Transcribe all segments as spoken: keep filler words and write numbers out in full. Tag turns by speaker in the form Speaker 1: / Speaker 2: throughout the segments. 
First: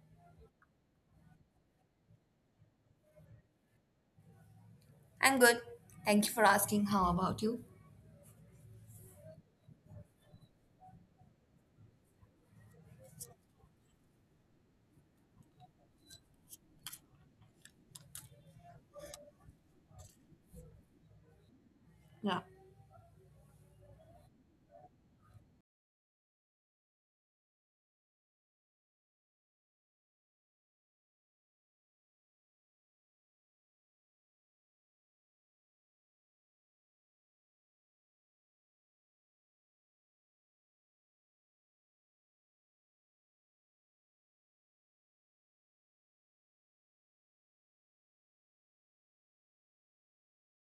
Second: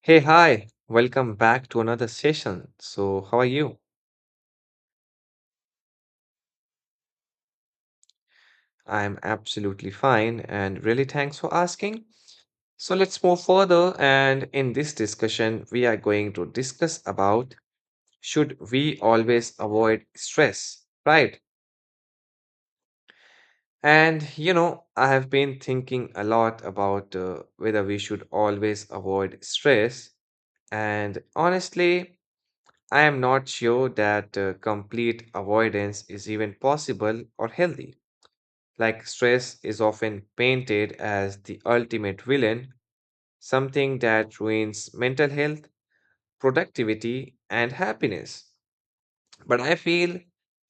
Speaker 1: Hey, hi, welcome back to another session. So, how are you?
Speaker 2: I'm good. Thank you for asking. How about you?
Speaker 1: I'm absolutely fine and really thanks for asking. So, let's move further. And in this discussion, we are going to discuss about should we always avoid stress, right?
Speaker 2: Yeah.
Speaker 1: And you know, I have been thinking a lot about uh, whether we should always avoid stress. And honestly, I am not sure that uh, complete avoidance is even possible or healthy. Like stress is often painted as the ultimate villain, something that ruins mental health, productivity, and happiness. But I feel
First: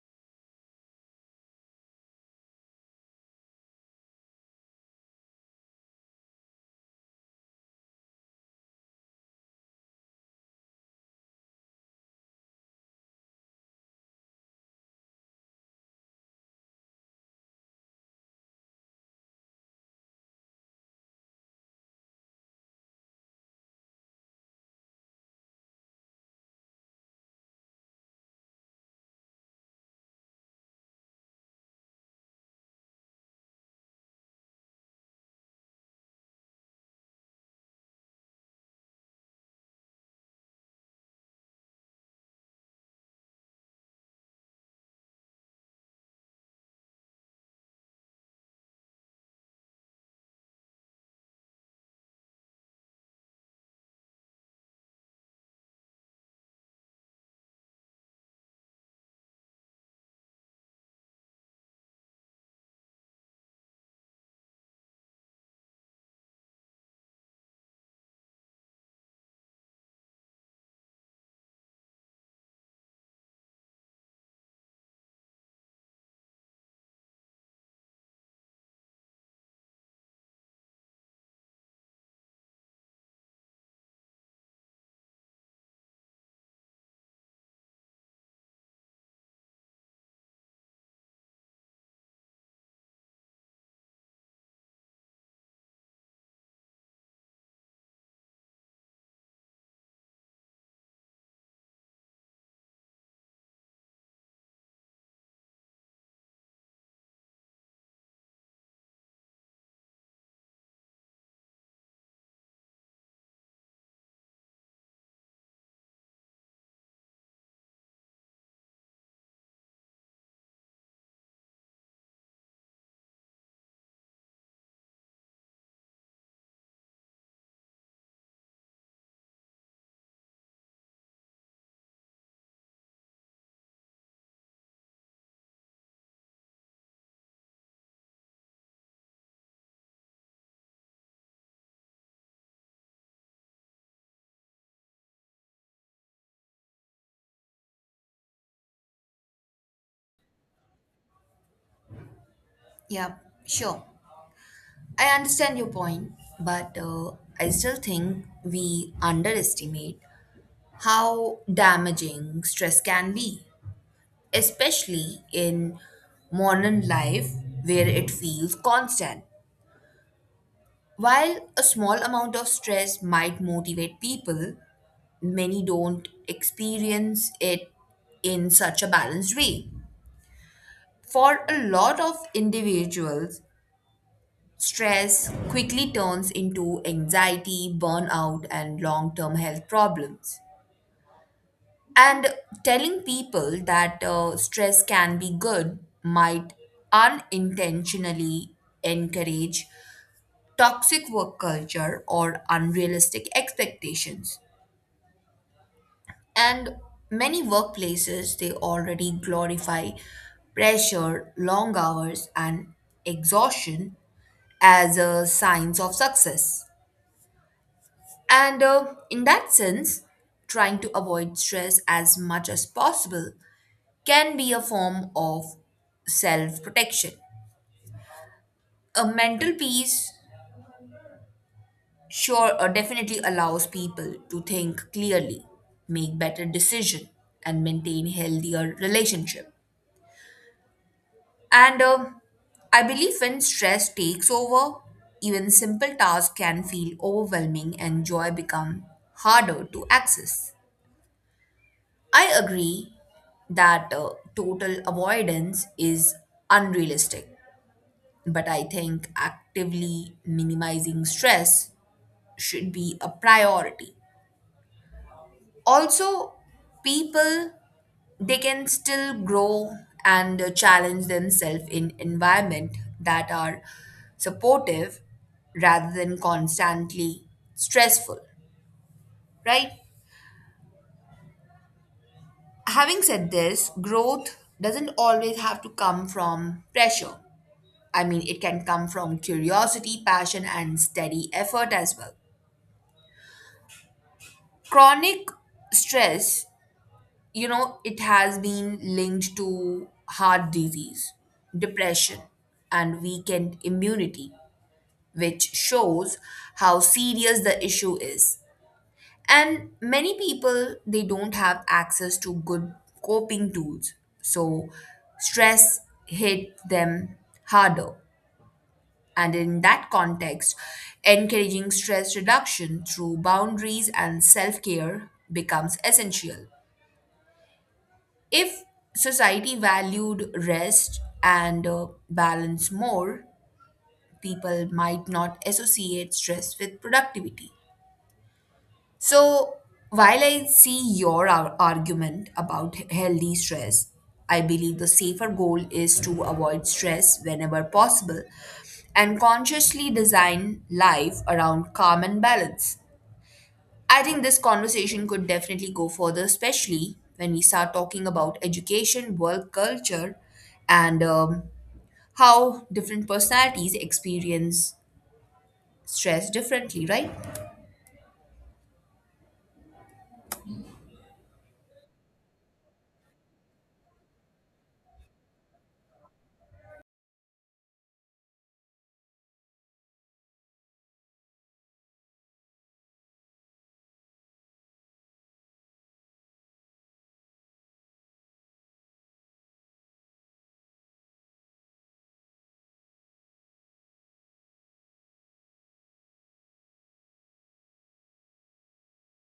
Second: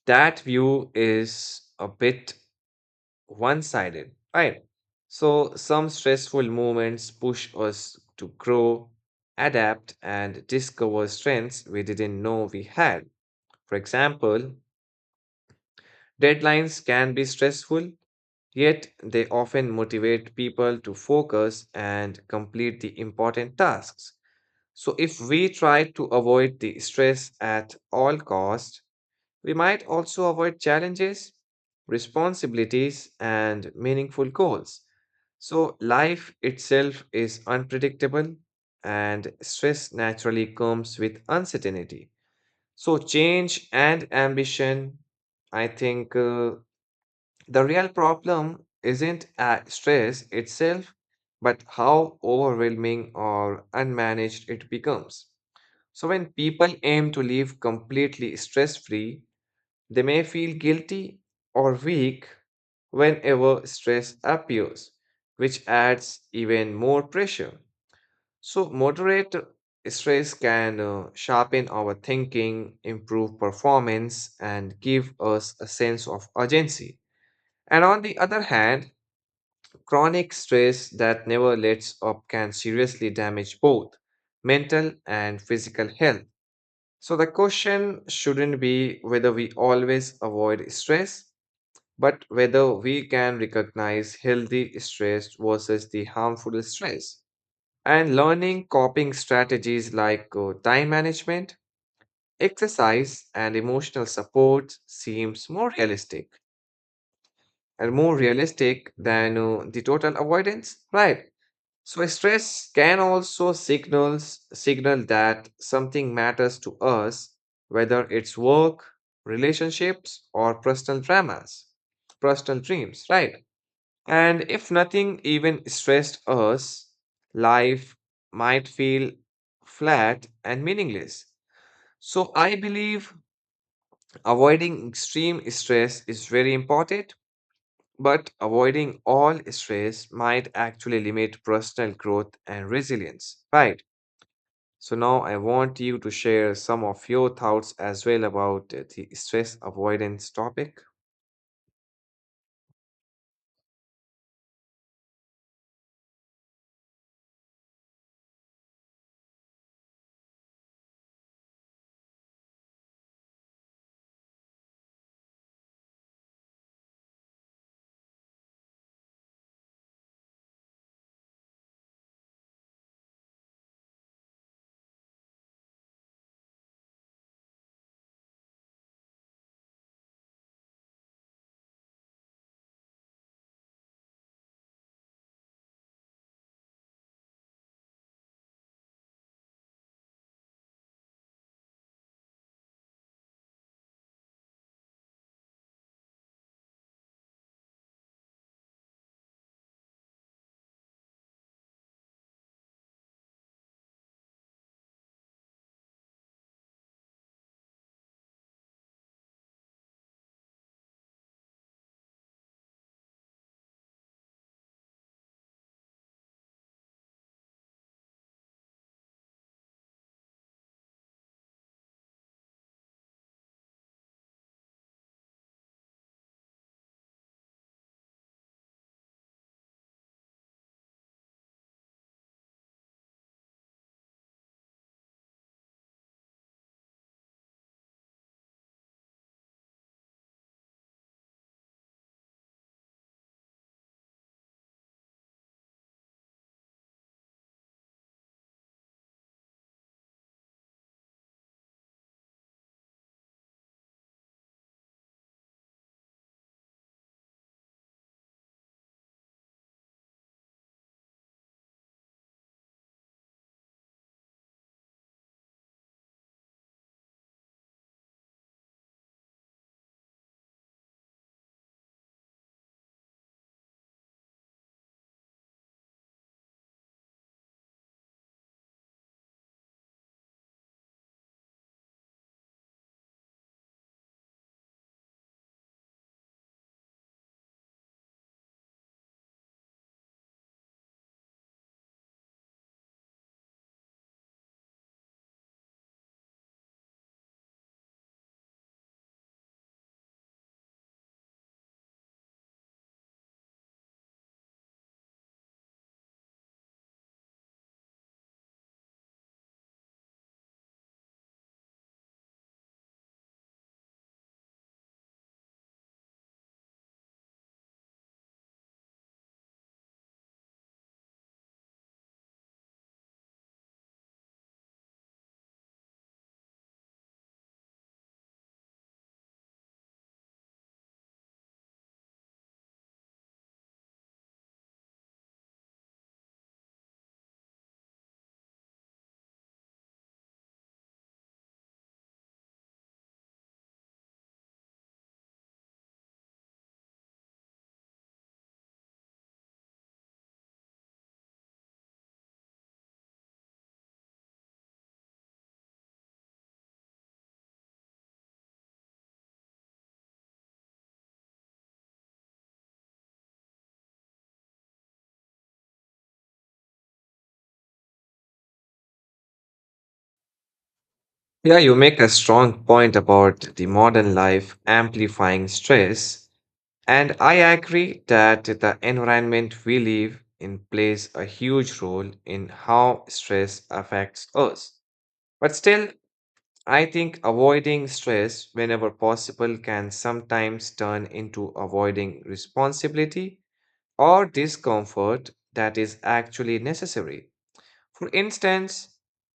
Speaker 1: that view is a bit one sided, right? So some stressful moments push us to grow, adapt, and discover strengths we didn't know we had. For example, deadlines can be stressful. Yet, they often motivate people to focus and complete the important tasks. So, if we try to avoid the stress at all costs, we might also avoid challenges, responsibilities, and meaningful goals. So, life itself is unpredictable, and stress naturally comes with uncertainty. So, change and ambition, I think, uh, the real problem isn't uh, stress itself, but how overwhelming or unmanaged it becomes. So, when people aim to live completely stress free, they may feel guilty or weak whenever stress appears, which adds even more pressure. So, moderate stress can uh, sharpen our thinking, improve performance, and give us a sense of urgency. And on the other hand, chronic stress that never lets up can seriously damage both mental and physical health. So, the question shouldn't be whether we always avoid stress, but whether we can recognize healthy stress versus the harmful stress. And learning coping strategies like uh, time management, exercise, and emotional support seems more realistic and more realistic than uh, the total avoidance, right? So stress can also signals signal that something matters to us, whether it's work, relationships, or personal dramas, personal dreams, right? And if nothing even stressed us, life might feel flat and meaningless. So I believe avoiding extreme stress is very important, but avoiding all stress might actually limit personal growth and resilience, right? So now I want you to share some of your thoughts as well about uh, the stress avoidance topic.
Speaker 2: Yeah, sure. I understand your point, but uh, I still think we underestimate how damaging stress can be, especially in modern life where it feels constant. While a small amount of stress might motivate people, many don't experience it in such a balanced way. For a lot of individuals, stress quickly turns into anxiety, burnout, and long term health problems. And telling people that uh, stress can be good might unintentionally encourage toxic work culture or unrealistic expectations. And many workplaces they already glorify pressure, long hours, and exhaustion as a signs of success. And uh, In that sense, trying to avoid stress as much as possible can be a form of self protection. A mental peace sure uh, definitely allows people to think clearly, make better decision, and maintain healthier relationship. And uh, I believe when stress takes over, even simple tasks can feel overwhelming and joy become harder to access. I agree that uh, total avoidance is unrealistic, but I think actively minimizing stress should be a priority. Also, people they can still grow and uh, challenge themselves in environment that are supportive rather than constantly stressful, right? Having said this, growth doesn't always have to come from pressure. I mean, it can come from curiosity, passion, and steady effort as well. Chronic stress, you know, it has been linked to heart disease, depression, and weakened immunity, which shows how serious the issue is. And many people, they don't have access to good coping tools. So stress hit them harder. And in that context, encouraging stress reduction through boundaries and self care becomes essential. If society valued rest and uh, balance more, people might not associate stress with productivity. So, while I see your ar- argument about he- healthy stress, I believe the safer goal is to avoid stress whenever possible and consciously design life around calm and balance. I think this conversation could definitely go further, especially when we start talking about education, work culture, and um, how different personalities experience stress differently, right?
Speaker 1: Yeah, you make a strong point about the modern life amplifying stress, and I agree that the environment we live in plays a huge role in how stress affects us. But still, I think avoiding stress whenever possible can sometimes turn into avoiding responsibility or discomfort that is actually necessary. For instance,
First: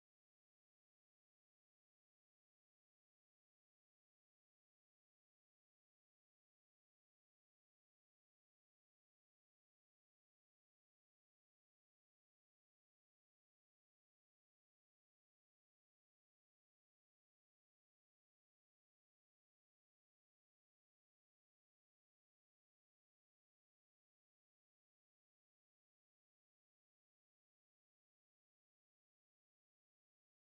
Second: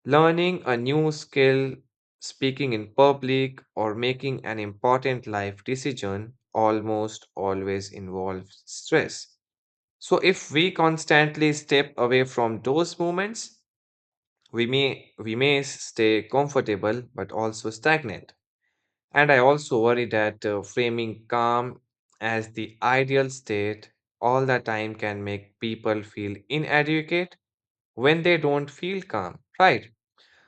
Speaker 1: learning a new skill, speaking in public, or making an important life decision almost always involves stress. So if we constantly step away from those moments, we may we may stay comfortable but also stagnant. And I also worry that uh, framing calm as the ideal state all the time can make people feel inadequate when they don't feel calm, right?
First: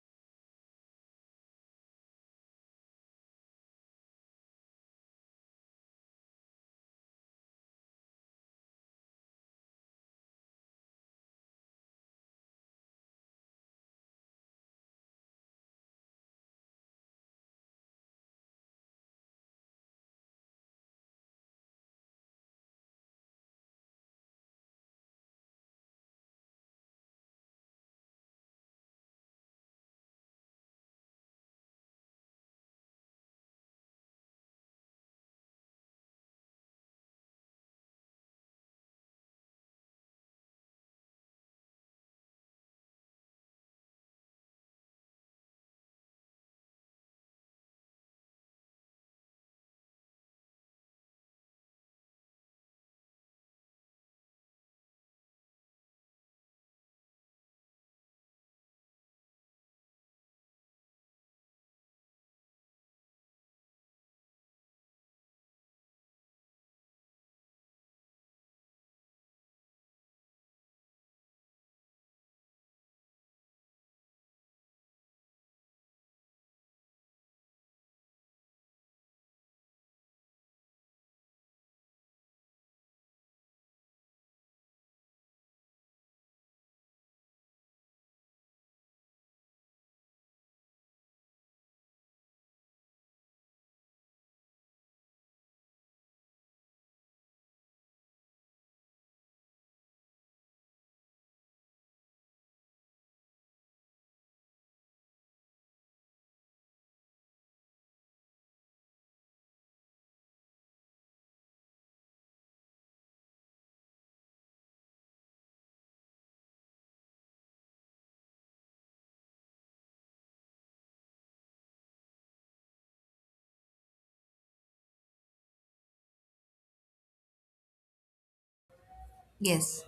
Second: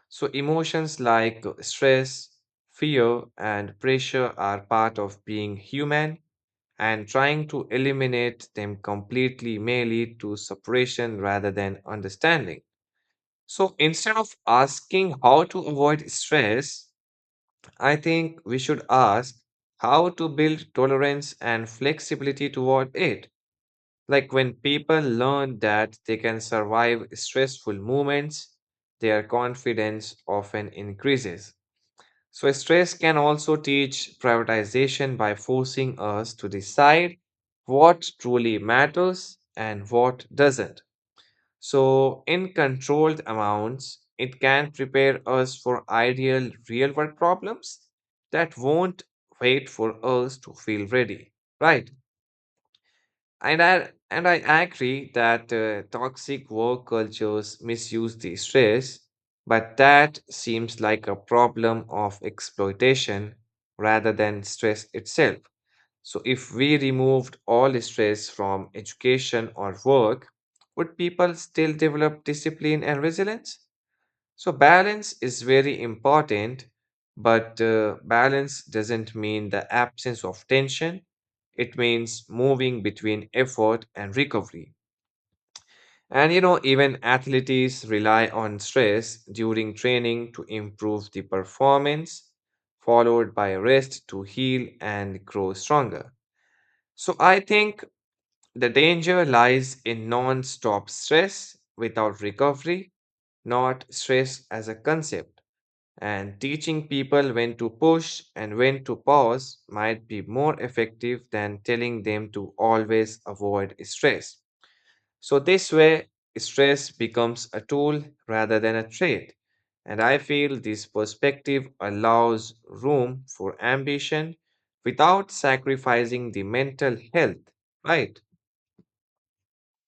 Speaker 1: So, emotions like uh, stress, fear, and pressure are part of being human, and trying to eliminate them completely may lead to separation rather than understanding. So, instead of asking how to avoid stress, I think we should ask how to build tolerance and flexibility toward it. Like when people learn that they can survive stressful moments, their confidence often increases. So, stress can also teach prioritization by forcing us to decide what truly matters and what doesn't. So, in controlled amounts, it can prepare us for ideal real world problems that won't wait for us to feel ready. Right. And I, and I agree that uh, toxic work cultures misuse the stress, but that seems like a problem of exploitation rather than stress itself. So, if we removed all stress from education or work, would people still develop discipline and resilience? So, balance is very important, but uh, balance doesn't mean the absence of tension. It means moving between effort and recovery. And you know, even athletes rely on stress during training to improve the performance, followed by rest to heal and grow stronger. So I think the danger lies in non stop stress without recovery, not stress as a concept. And teaching people when to push and when to pause might be more effective than telling them to always avoid stress. So, this way, stress becomes a tool rather than a trait. And I feel this perspective allows room for ambition without sacrificing the mental health, right?
Speaker 2: Yes.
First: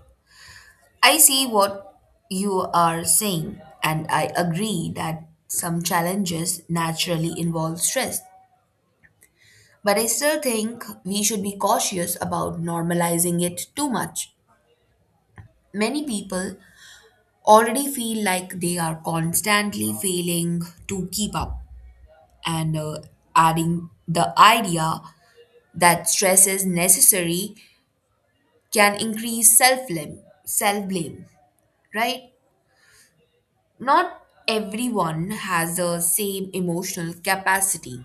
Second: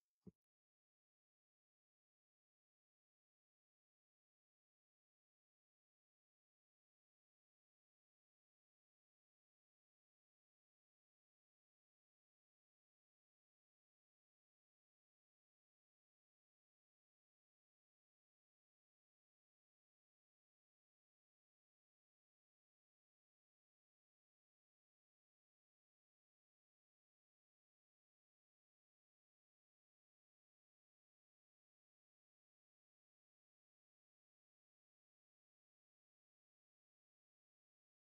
Speaker 2: I see what you are saying, and I agree that some challenges naturally involve stress. But I still think we should be cautious about normalizing it too much. Many people already feel like they are constantly failing to keep up, and uh, adding the idea that stress is necessary can increase self blame, self blame, right? Not everyone has the same emotional capacity,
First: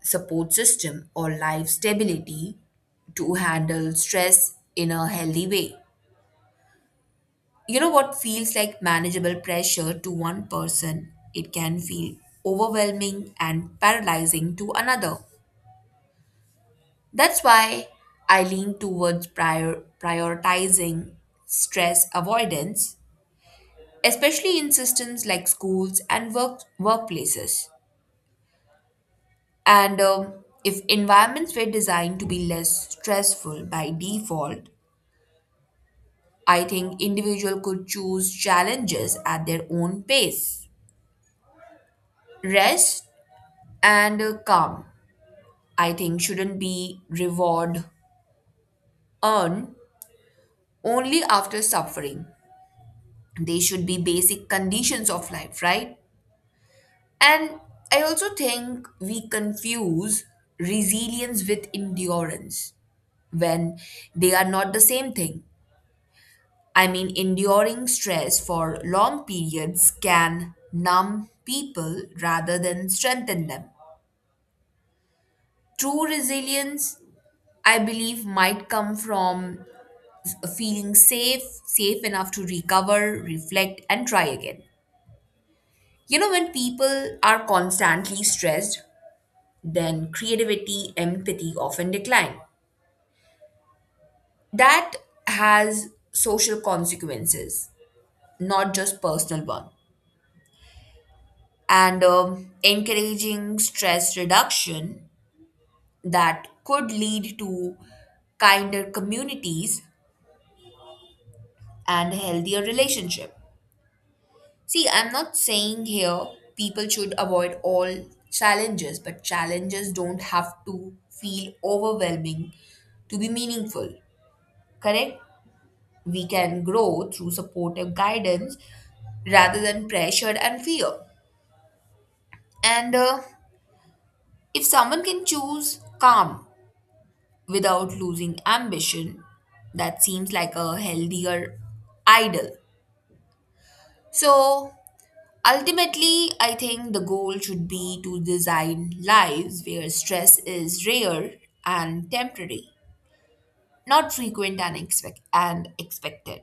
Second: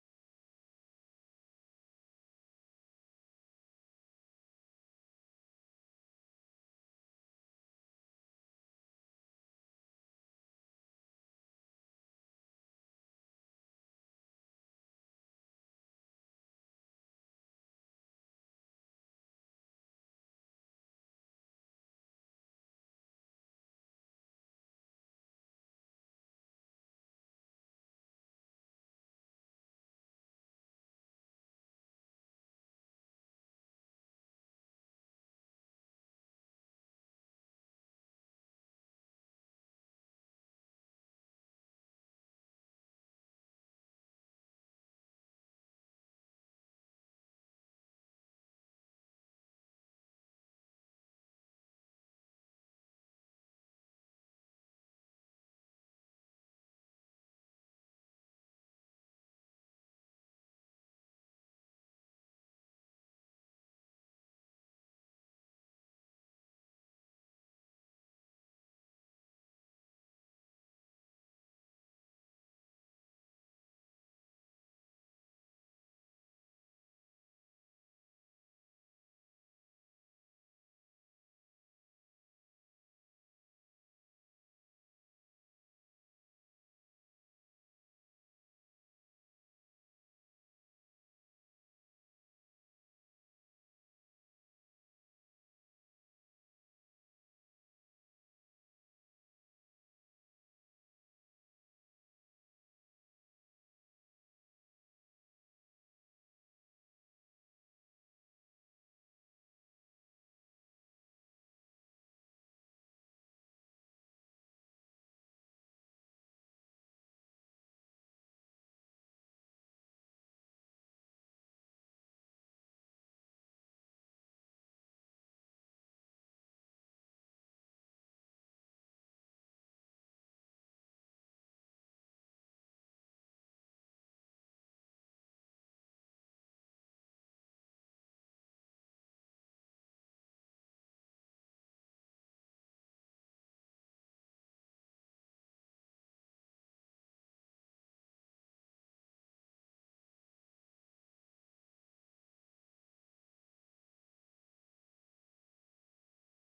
Speaker 2: support system, or life stability to handle stress in a healthy way. You know what feels like manageable pressure to one person, it can feel overwhelming and paralyzing to another. That's why I lean towards prior- prioritizing stress avoidance, especially in systems like schools and work- workplaces. And um, If environments were designed to be less stressful by default, I think individual could choose challenges at their own pace. Rest and uh, calm, I think, shouldn't be reward earned only after suffering. They should be basic conditions of life, right? And I also think we confuse resilience with endurance when they are not the same thing. I mean, enduring stress for long periods can numb people rather than strengthen them. True resilience, I believe, might come from f- feeling safe, safe enough to recover, reflect, and try again. You know, when people are constantly stressed, then creativity, empathy often decline. That has social consequences, not just personal one. and um, encouraging stress reduction that could lead to kinder communities and healthier relationship. See, I'm not saying here people should avoid all challenges, but challenges don't have to feel overwhelming to be meaningful. Correct. We can grow through supportive guidance rather than pressure and fear, and uh, if someone can choose calm without losing ambition. That seems like a healthier ideal. So ultimately, I think the goal should be to design lives where stress is rare and temporary, not frequent and, expect- and expected.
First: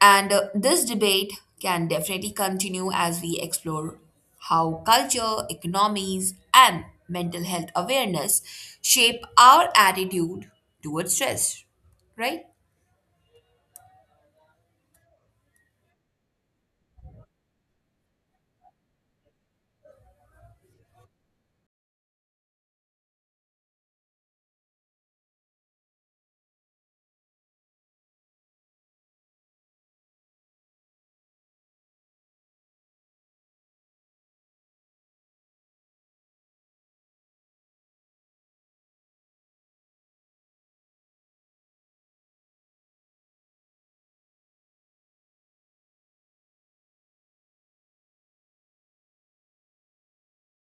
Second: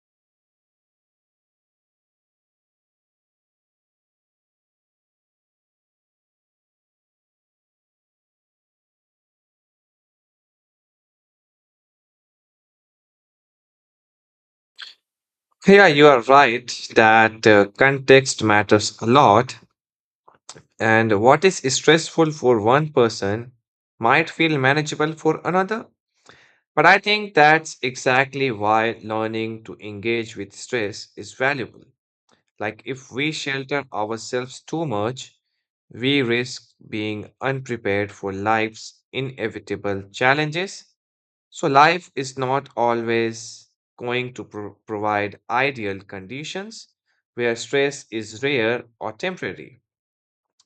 Speaker 2: And uh, this debate can definitely continue as we explore how culture, economies, and mental health awareness shape our attitude towards stress, right?
Speaker 1: Yeah, you are right that uh, context matters a lot, and what is stressful for one person might feel manageable for another. But I think that's exactly why learning to engage with stress is valuable. Like, if we shelter ourselves too much, we risk being unprepared for life's inevitable challenges. So life is not always going to pro- provide ideal conditions where stress is rare or temporary,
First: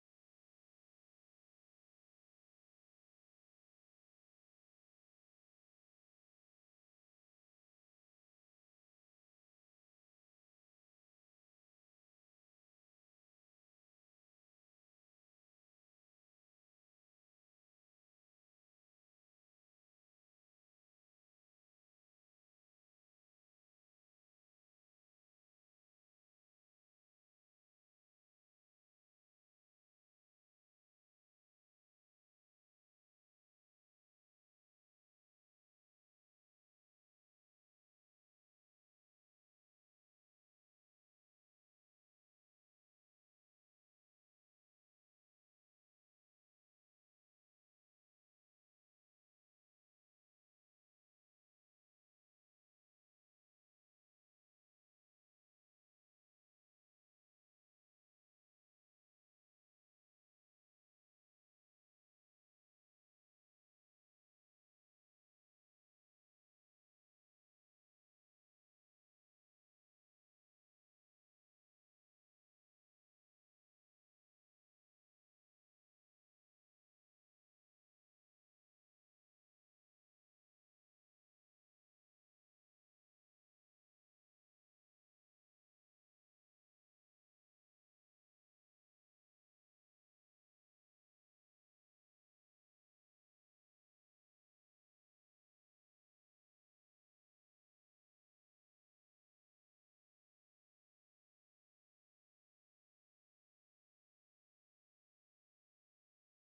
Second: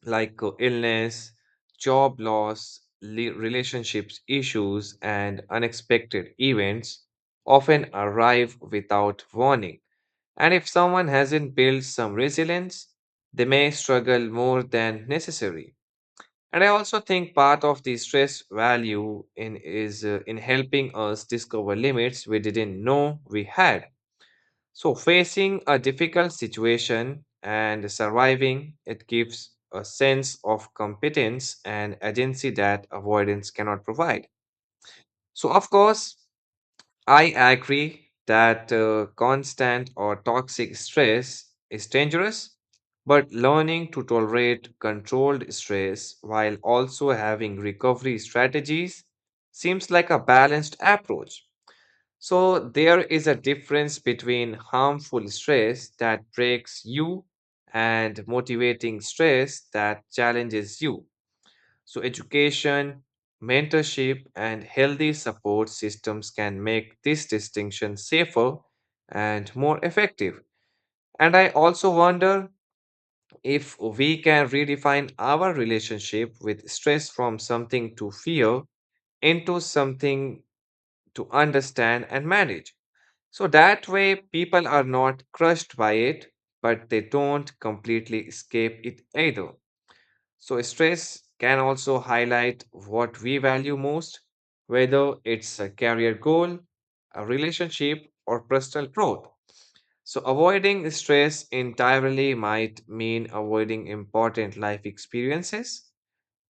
Speaker 1: like uh, illness, job loss, le- relationships issues, and unexpected events often arrive without warning. And if someone hasn't built some resilience, they may struggle more than necessary. And I also think part of the stress value in is uh, in helping us discover limits we didn't know we had. So facing a difficult situation and surviving it gives a sense of competence and agency that avoidance cannot provide. So of course, I agree that uh, constant or toxic stress is dangerous, but learning to tolerate controlled stress while also having recovery strategies seems like a balanced approach. So, there is a difference between harmful stress that breaks you and motivating stress that challenges you. So, education, mentorship, and healthy support systems can make this distinction safer and more effective. And I also wonder if we can redefine our relationship with stress from something to fear into something to understand and manage. So that way, people are not crushed by it, but they don't completely escape it either. So, stress can also highlight what we value most, whether it's a career goal, a relationship, or personal growth. So, avoiding stress entirely might mean avoiding important life experiences.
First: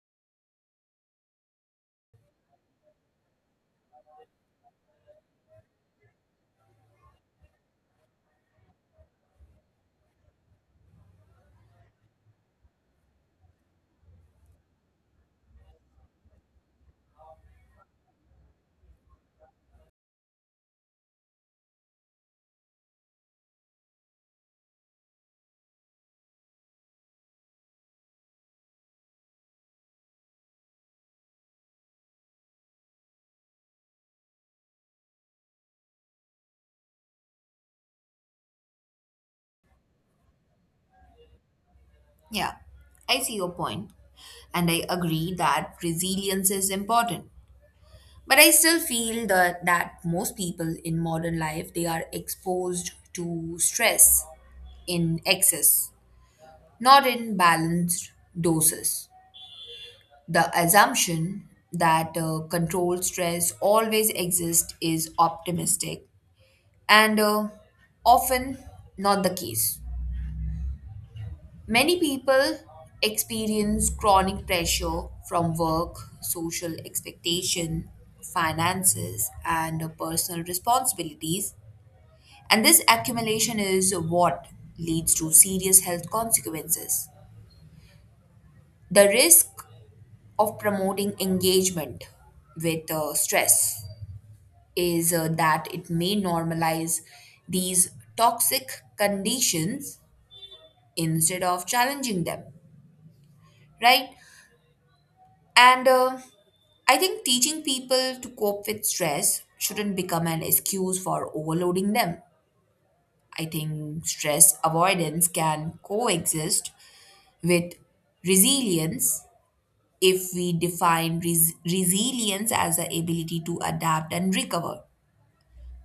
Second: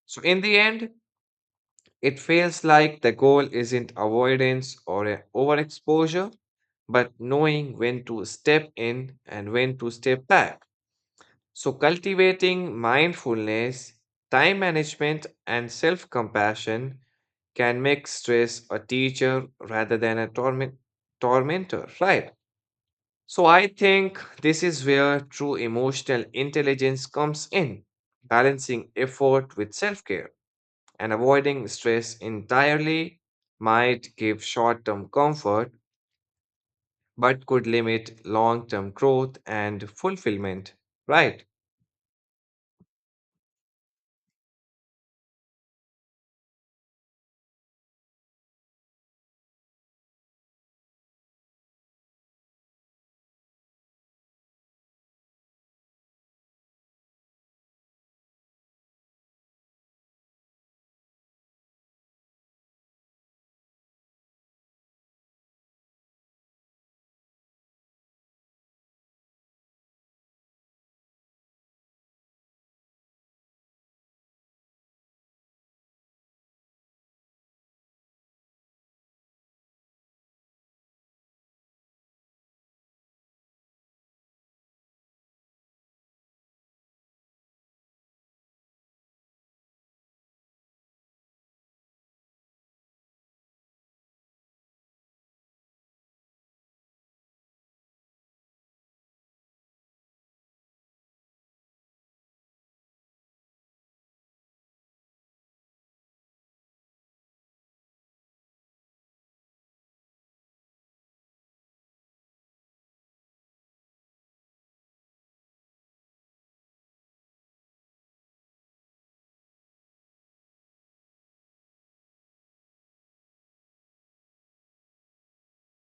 Speaker 1: So, in the end, it feels like the goal isn't avoidance or a overexposure, but knowing when to step in and when to step back. So, cultivating mindfulness, time management, and self compassion can make stress a teacher rather than a torment- tormentor, right? So, I think this is where true emotional intelligence comes in, balancing effort with self care and avoiding stress entirely might give short term comfort but could limit long term growth and fulfillment, right?
Speaker 2: Yeah, I see your point, and I agree that resilience is important. But I still feel that, that most people in modern life they are exposed to stress in excess, not in balanced doses. The assumption that uh, controlled stress always exists is optimistic and uh, often not the case. Many people experience chronic pressure from work, social expectation, finances, and personal responsibilities, and this accumulation is what leads to serious health consequences. The risk of promoting engagement with uh, stress is uh, that it may normalize these toxic conditions instead of challenging them, right? And uh, I think teaching people to cope with stress shouldn't become an excuse for overloading them. I think stress avoidance can coexist with resilience if we define res- resilience as the ability to adapt and recover,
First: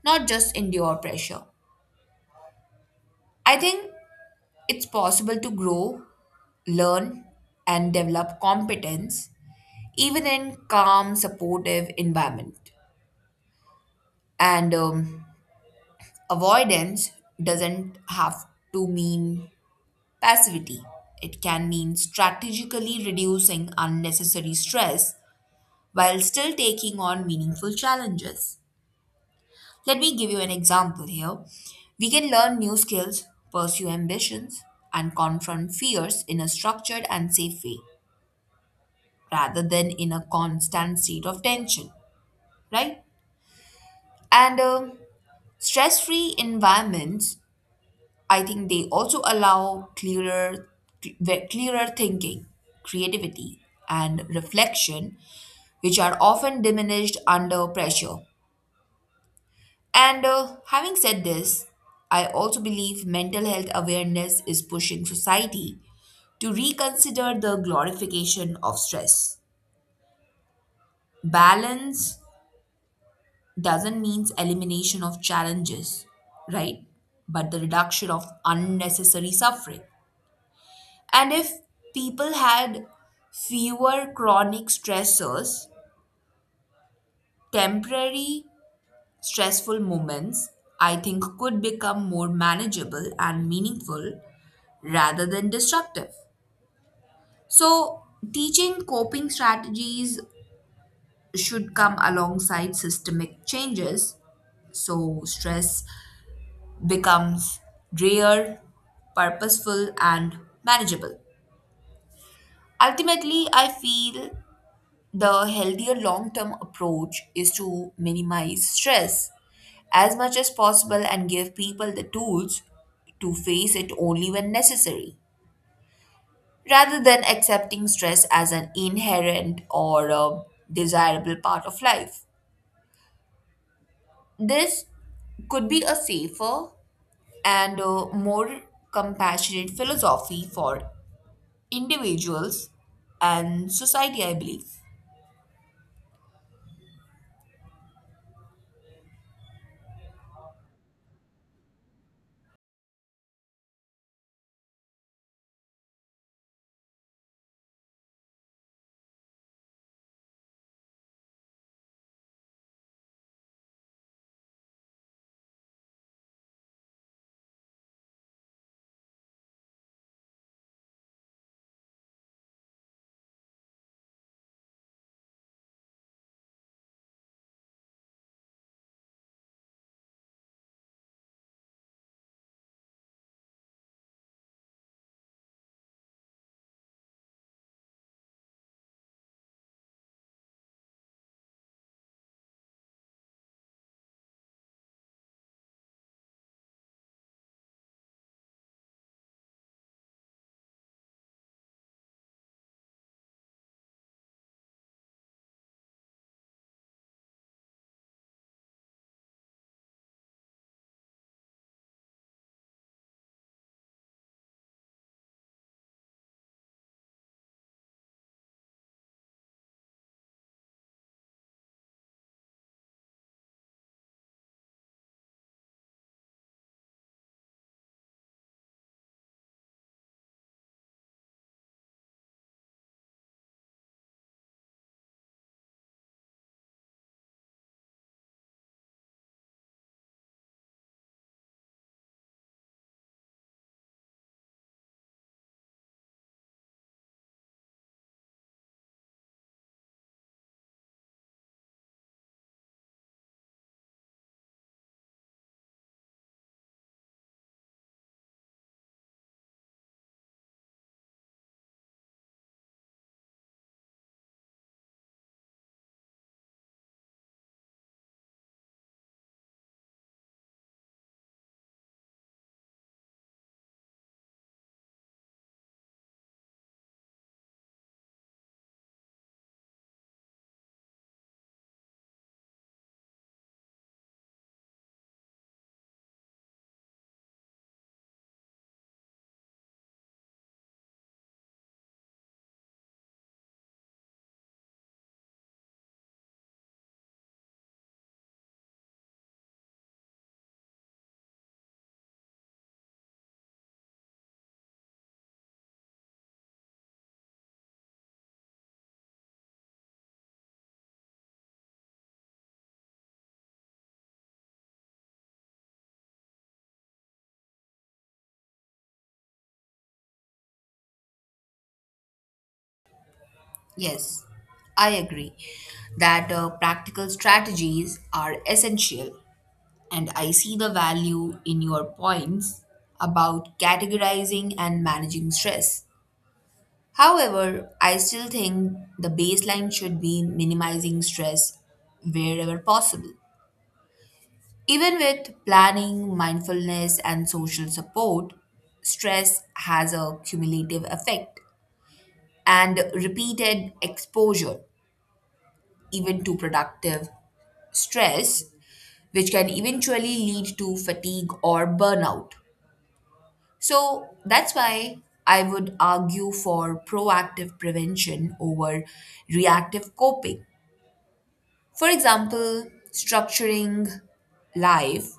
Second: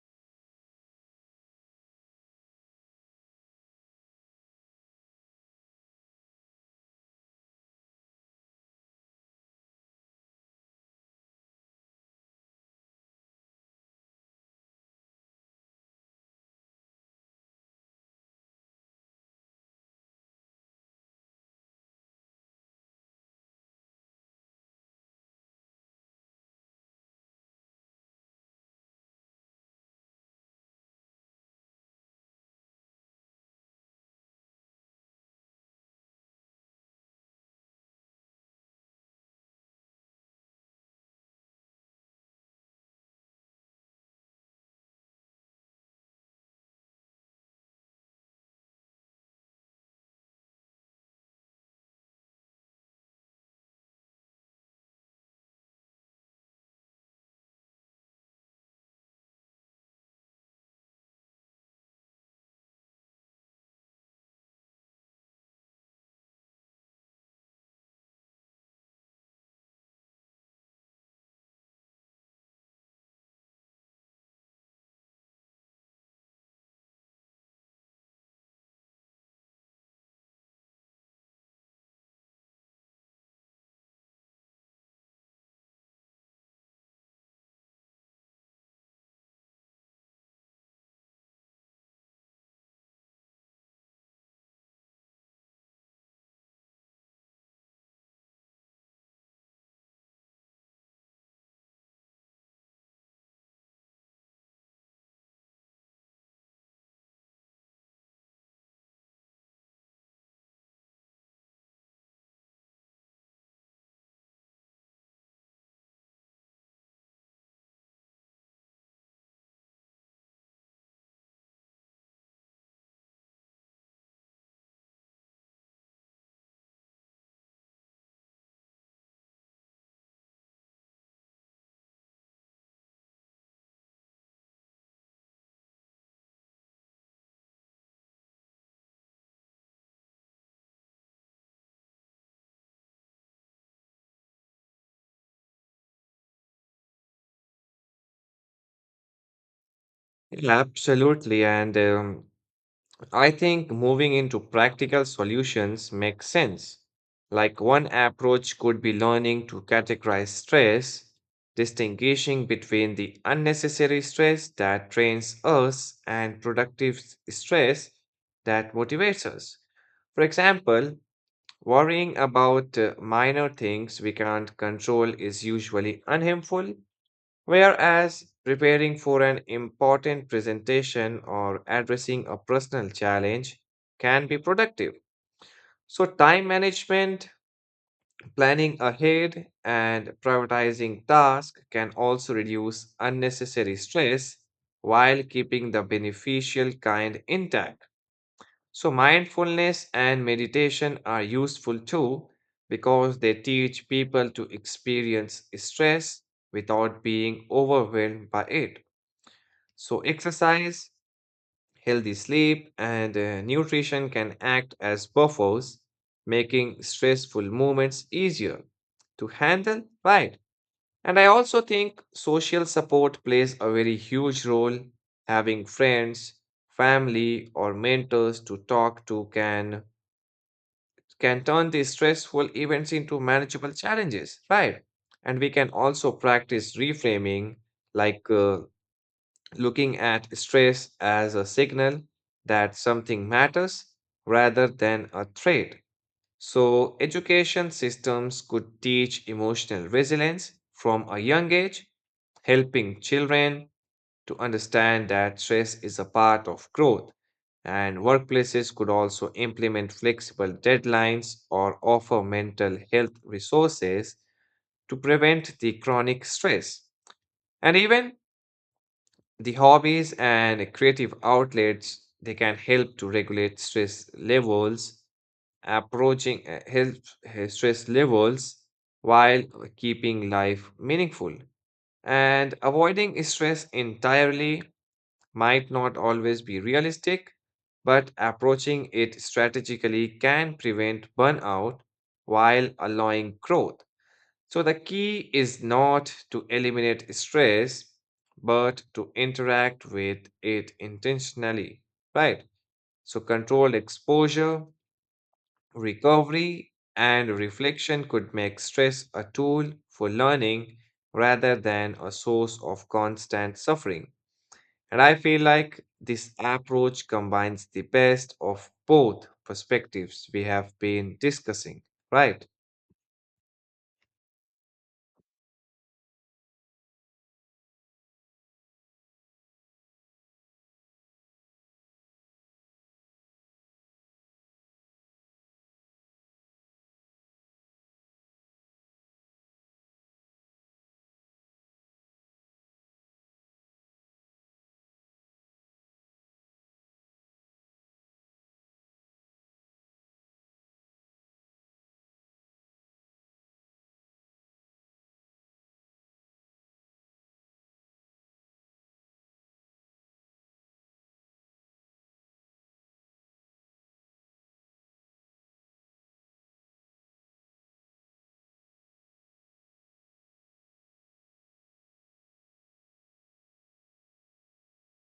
Speaker 2: not just endure pressure. I think it's possible to grow, learn, and develop competence even in calm, supportive environment. And um, Avoidance doesn't have to mean passivity. It can mean strategically reducing unnecessary stress while still taking on meaningful challenges. Let me give you an example here. We can learn new skills, pursue ambitions, and confront fears in a structured and safe way rather than in a constant state of tension, right? And uh, stress free environments I think they also allow clearer, ve- clearer thinking, creativity, and reflection, which are often diminished under pressure. And uh, Having said this, I also believe mental health awareness is pushing society to reconsider the glorification of stress. Balance doesn't mean elimination of challenges, right? But the reduction of unnecessary suffering. And if people had fewer chronic stressors, temporary stressful moments, I think, could become more manageable and meaningful rather than destructive. So, teaching coping strategies should come alongside systemic changes. So, stress becomes rare, purposeful, and manageable. Ultimately, I feel the healthier long term approach is to minimize stress as much as possible and give people the tools to face it only when necessary, rather than accepting stress as an inherent or a desirable part of life. This could be a safer and a more compassionate philosophy for individuals and society, I believe.
Speaker 1: Yeah, absolutely. And um, I think moving into practical solutions makes sense. Like one approach could be learning to categorize stress, distinguishing between the unnecessary stress that drains us and productive s- stress that motivates us. For example, worrying about uh, minor things we can't control is usually unhelpful. Whereas preparing for an important presentation or addressing a personal challenge can be productive. So, time management, planning ahead, and prioritizing tasks can also reduce unnecessary stress while keeping the beneficial kind intact. So, mindfulness and meditation are useful too because they teach people to experience stress without being overwhelmed by it. So, exercise, healthy sleep, and uh, nutrition can act as buffers, making stressful moments easier to handle, right? And I also think social support plays a very huge role. Having friends, family, or mentors to talk to can can turn these stressful events into manageable challenges, right? And we can also practice reframing, like uh, looking at stress as a signal that something matters rather than a threat. So, education systems could teach emotional resilience from a young age, helping children to understand that stress is a part of growth. And workplaces could also implement flexible deadlines or offer mental health resources to prevent the chronic stress. And even the hobbies and creative outlets they can help to regulate stress levels, approaching uh, help uh, stress levels while keeping life meaningful. And avoiding stress entirely might not always be realistic, but approaching it strategically can prevent burnout while allowing growth. So the key is not to eliminate stress, but to interact with it intentionally, right? So controlled exposure, recovery, and reflection could make stress a tool for learning rather than a source of constant suffering. And I feel like this approach combines the best of both perspectives we have been discussing, right?
Speaker 2: Yes, I agree that uh, practical strategies are essential, and I see the value in your points about categorizing and managing stress. However, I still think the baseline should be minimizing stress wherever possible. Even with planning, mindfulness, and social support, stress has a cumulative effect, and repeated exposure, even to productive stress, which can eventually lead to fatigue or burnout. So that's why I would argue for proactive prevention over reactive coping. For example, structuring life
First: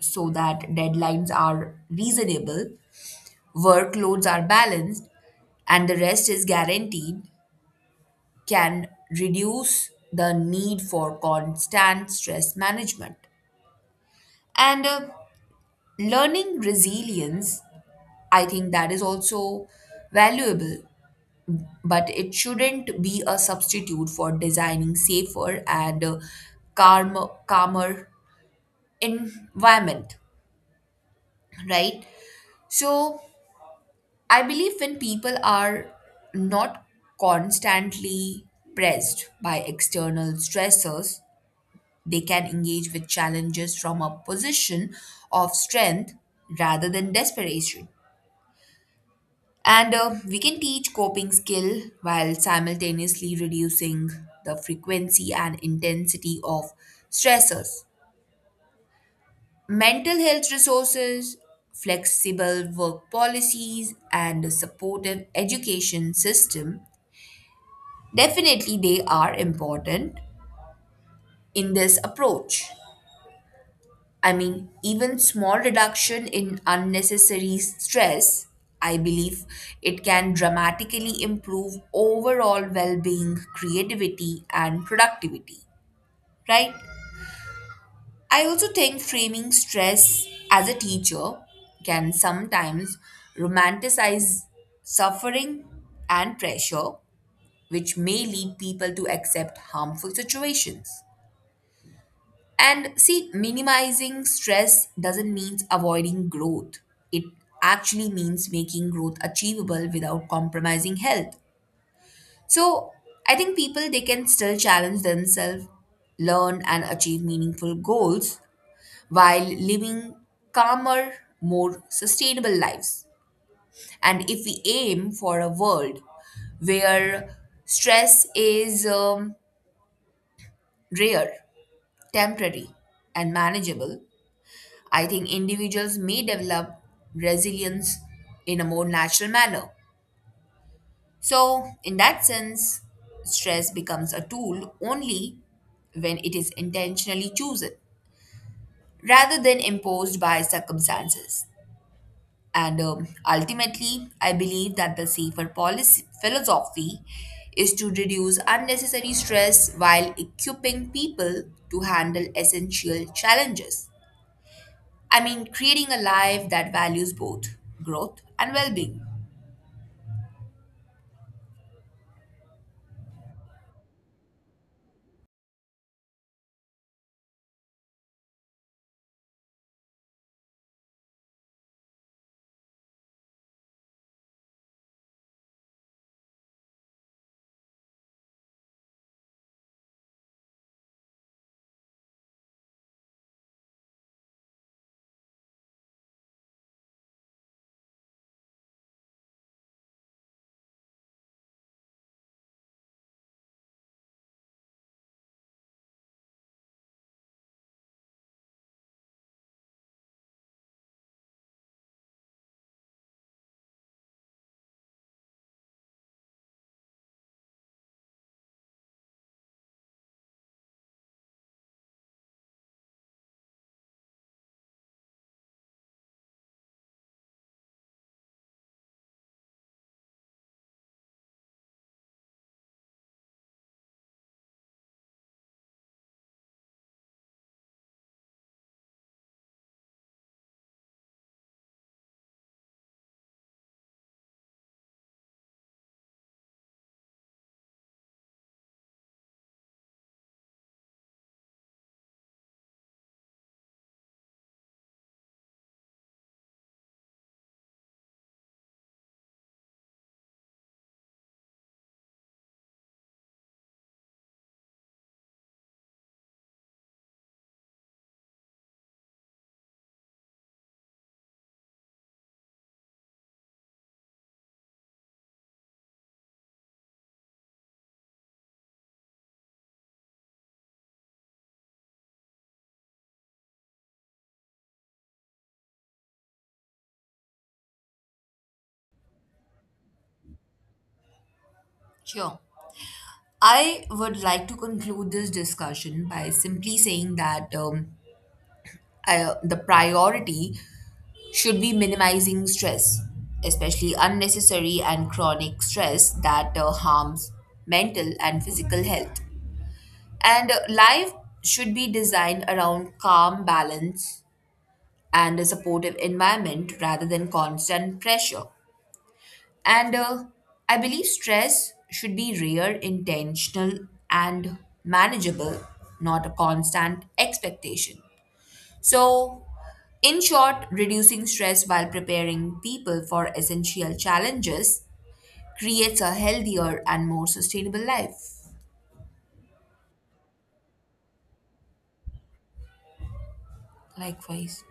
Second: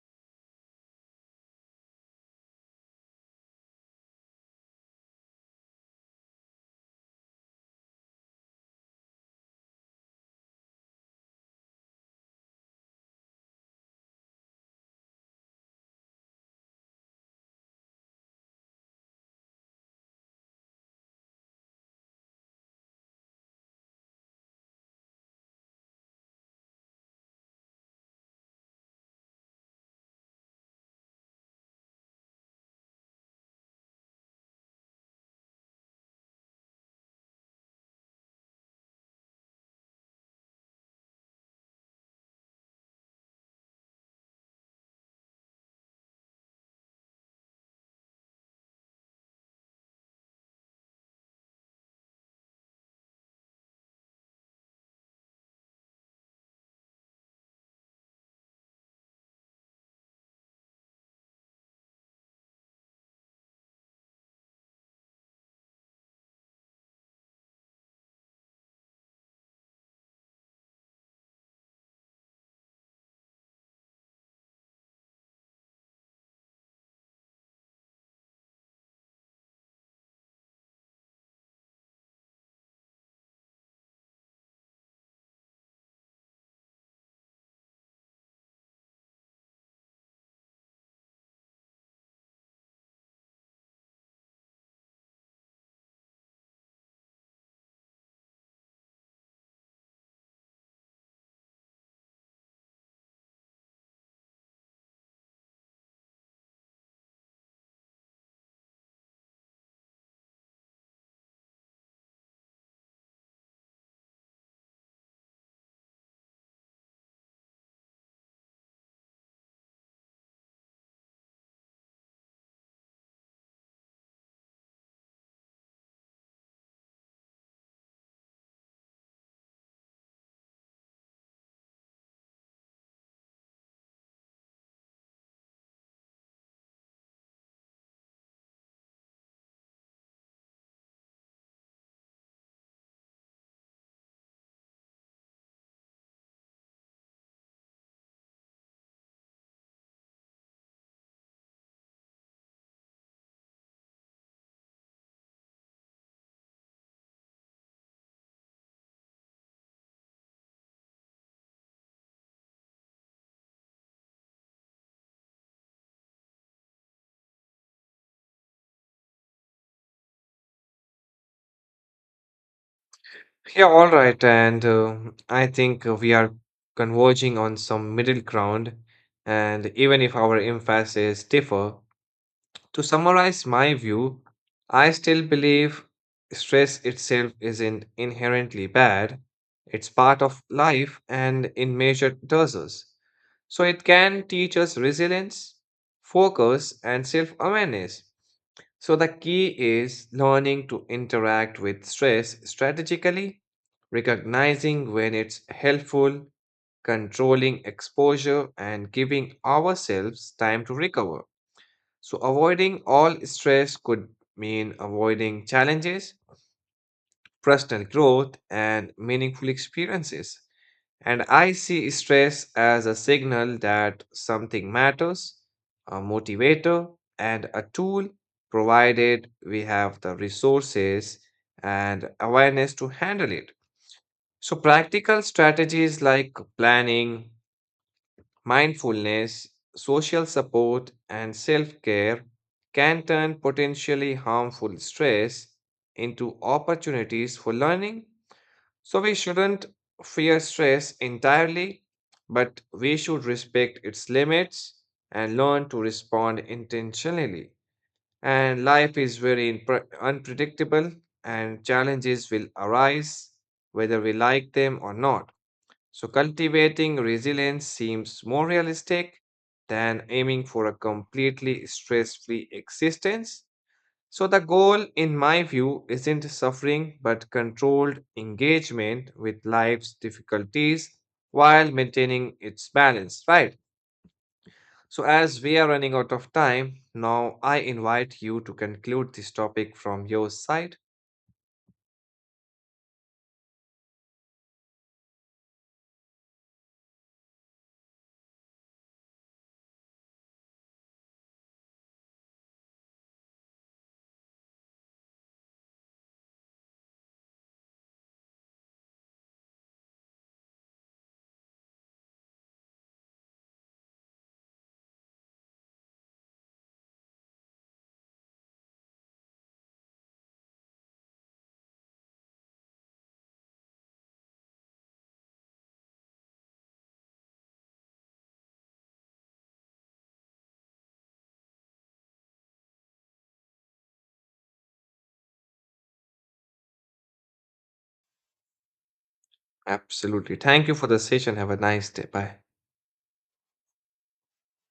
Speaker 2: so that deadlines are reasonable, workloads are balanced, and the rest is guaranteed can reduce the need for constant stress management. And uh, Learning resilience, I think that is also valuable, but it shouldn't be a substitute for designing safer and uh, calmer, calmer environment, right? So I believe when people are not constantly pressed by external stressors, they can engage with challenges from a position of strength rather than desperation. And uh, We can teach coping skill while simultaneously reducing the frequency and intensity of stressors. Mental health resources, flexible work policies, and a supportive education system definitely they are important in this approach. I mean, even small reduction in unnecessary stress, I believe it can dramatically improve overall well being, creativity, and productivity, right? I also think framing stress as a teacher can sometimes romanticize suffering and pressure, which may lead people to accept harmful situations. And see, minimizing stress doesn't mean avoiding growth. It actually means making growth achievable without compromising health. So, I think people they can still challenge themselves, learn and achieve meaningful goals while living calmer, more sustainable lives. And if we aim for a world where stress is um, rare, temporary, and manageable, I think individuals may develop resilience in a more natural manner. So, in that sense, stress becomes a tool only when it is intentionally chosen rather than imposed by circumstances. And um, Ultimately, I believe that the safer policy philosophy is to reduce unnecessary stress while equipping people to handle essential challenges. I mean, creating a life that values both growth and well being.
Speaker 1: Yeah, all right. And uh, I think uh, we are converging on some middle ground. And even if our emphasis differ, to summarize my view, I still believe stress itself isn't inherently bad. It's part of life and in measured doses. So it can teach us resilience, focus, and self awareness. So the key is learning to interact with stress strategically, recognizing when it's helpful, controlling exposure, and giving ourselves time to recover. So, avoiding all stress could mean avoiding challenges, personal growth, and meaningful experiences. And I see stress as a signal that something matters, a motivator, and a tool, provided we have the resources and awareness to handle it. So, practical strategies like planning, mindfulness, social support, and self care can turn potentially harmful stress into opportunities for learning. So, we shouldn't fear stress entirely, but we should respect its limits and learn to respond intentionally. And life is very unpre- unpredictable, and challenges will arise whether we like them or not. So cultivating resilience seems more realistic than aiming for a completely stress-free existence. So the goal, in my view, isn't suffering but controlled engagement with life's difficulties while maintaining its balance, right? So, as we are running out of time, now I invite you to conclude this topic from your side.
Speaker 2: Sure. I would like to conclude this discussion by simply saying that um, I, the priority should be minimizing stress, especially unnecessary and chronic stress that uh, harms mental and physical health. And uh, Life should be designed around calm balance and a supportive environment rather than constant pressure. And uh, I believe stress should be rare, intentional, and manageable, not a constant expectation. So, in short, reducing stress while preparing people for essential challenges creates a healthier and more sustainable life.
Speaker 1: Absolutely. Thank you for the session. Have a nice day. Bye.
Speaker 2: Likewise.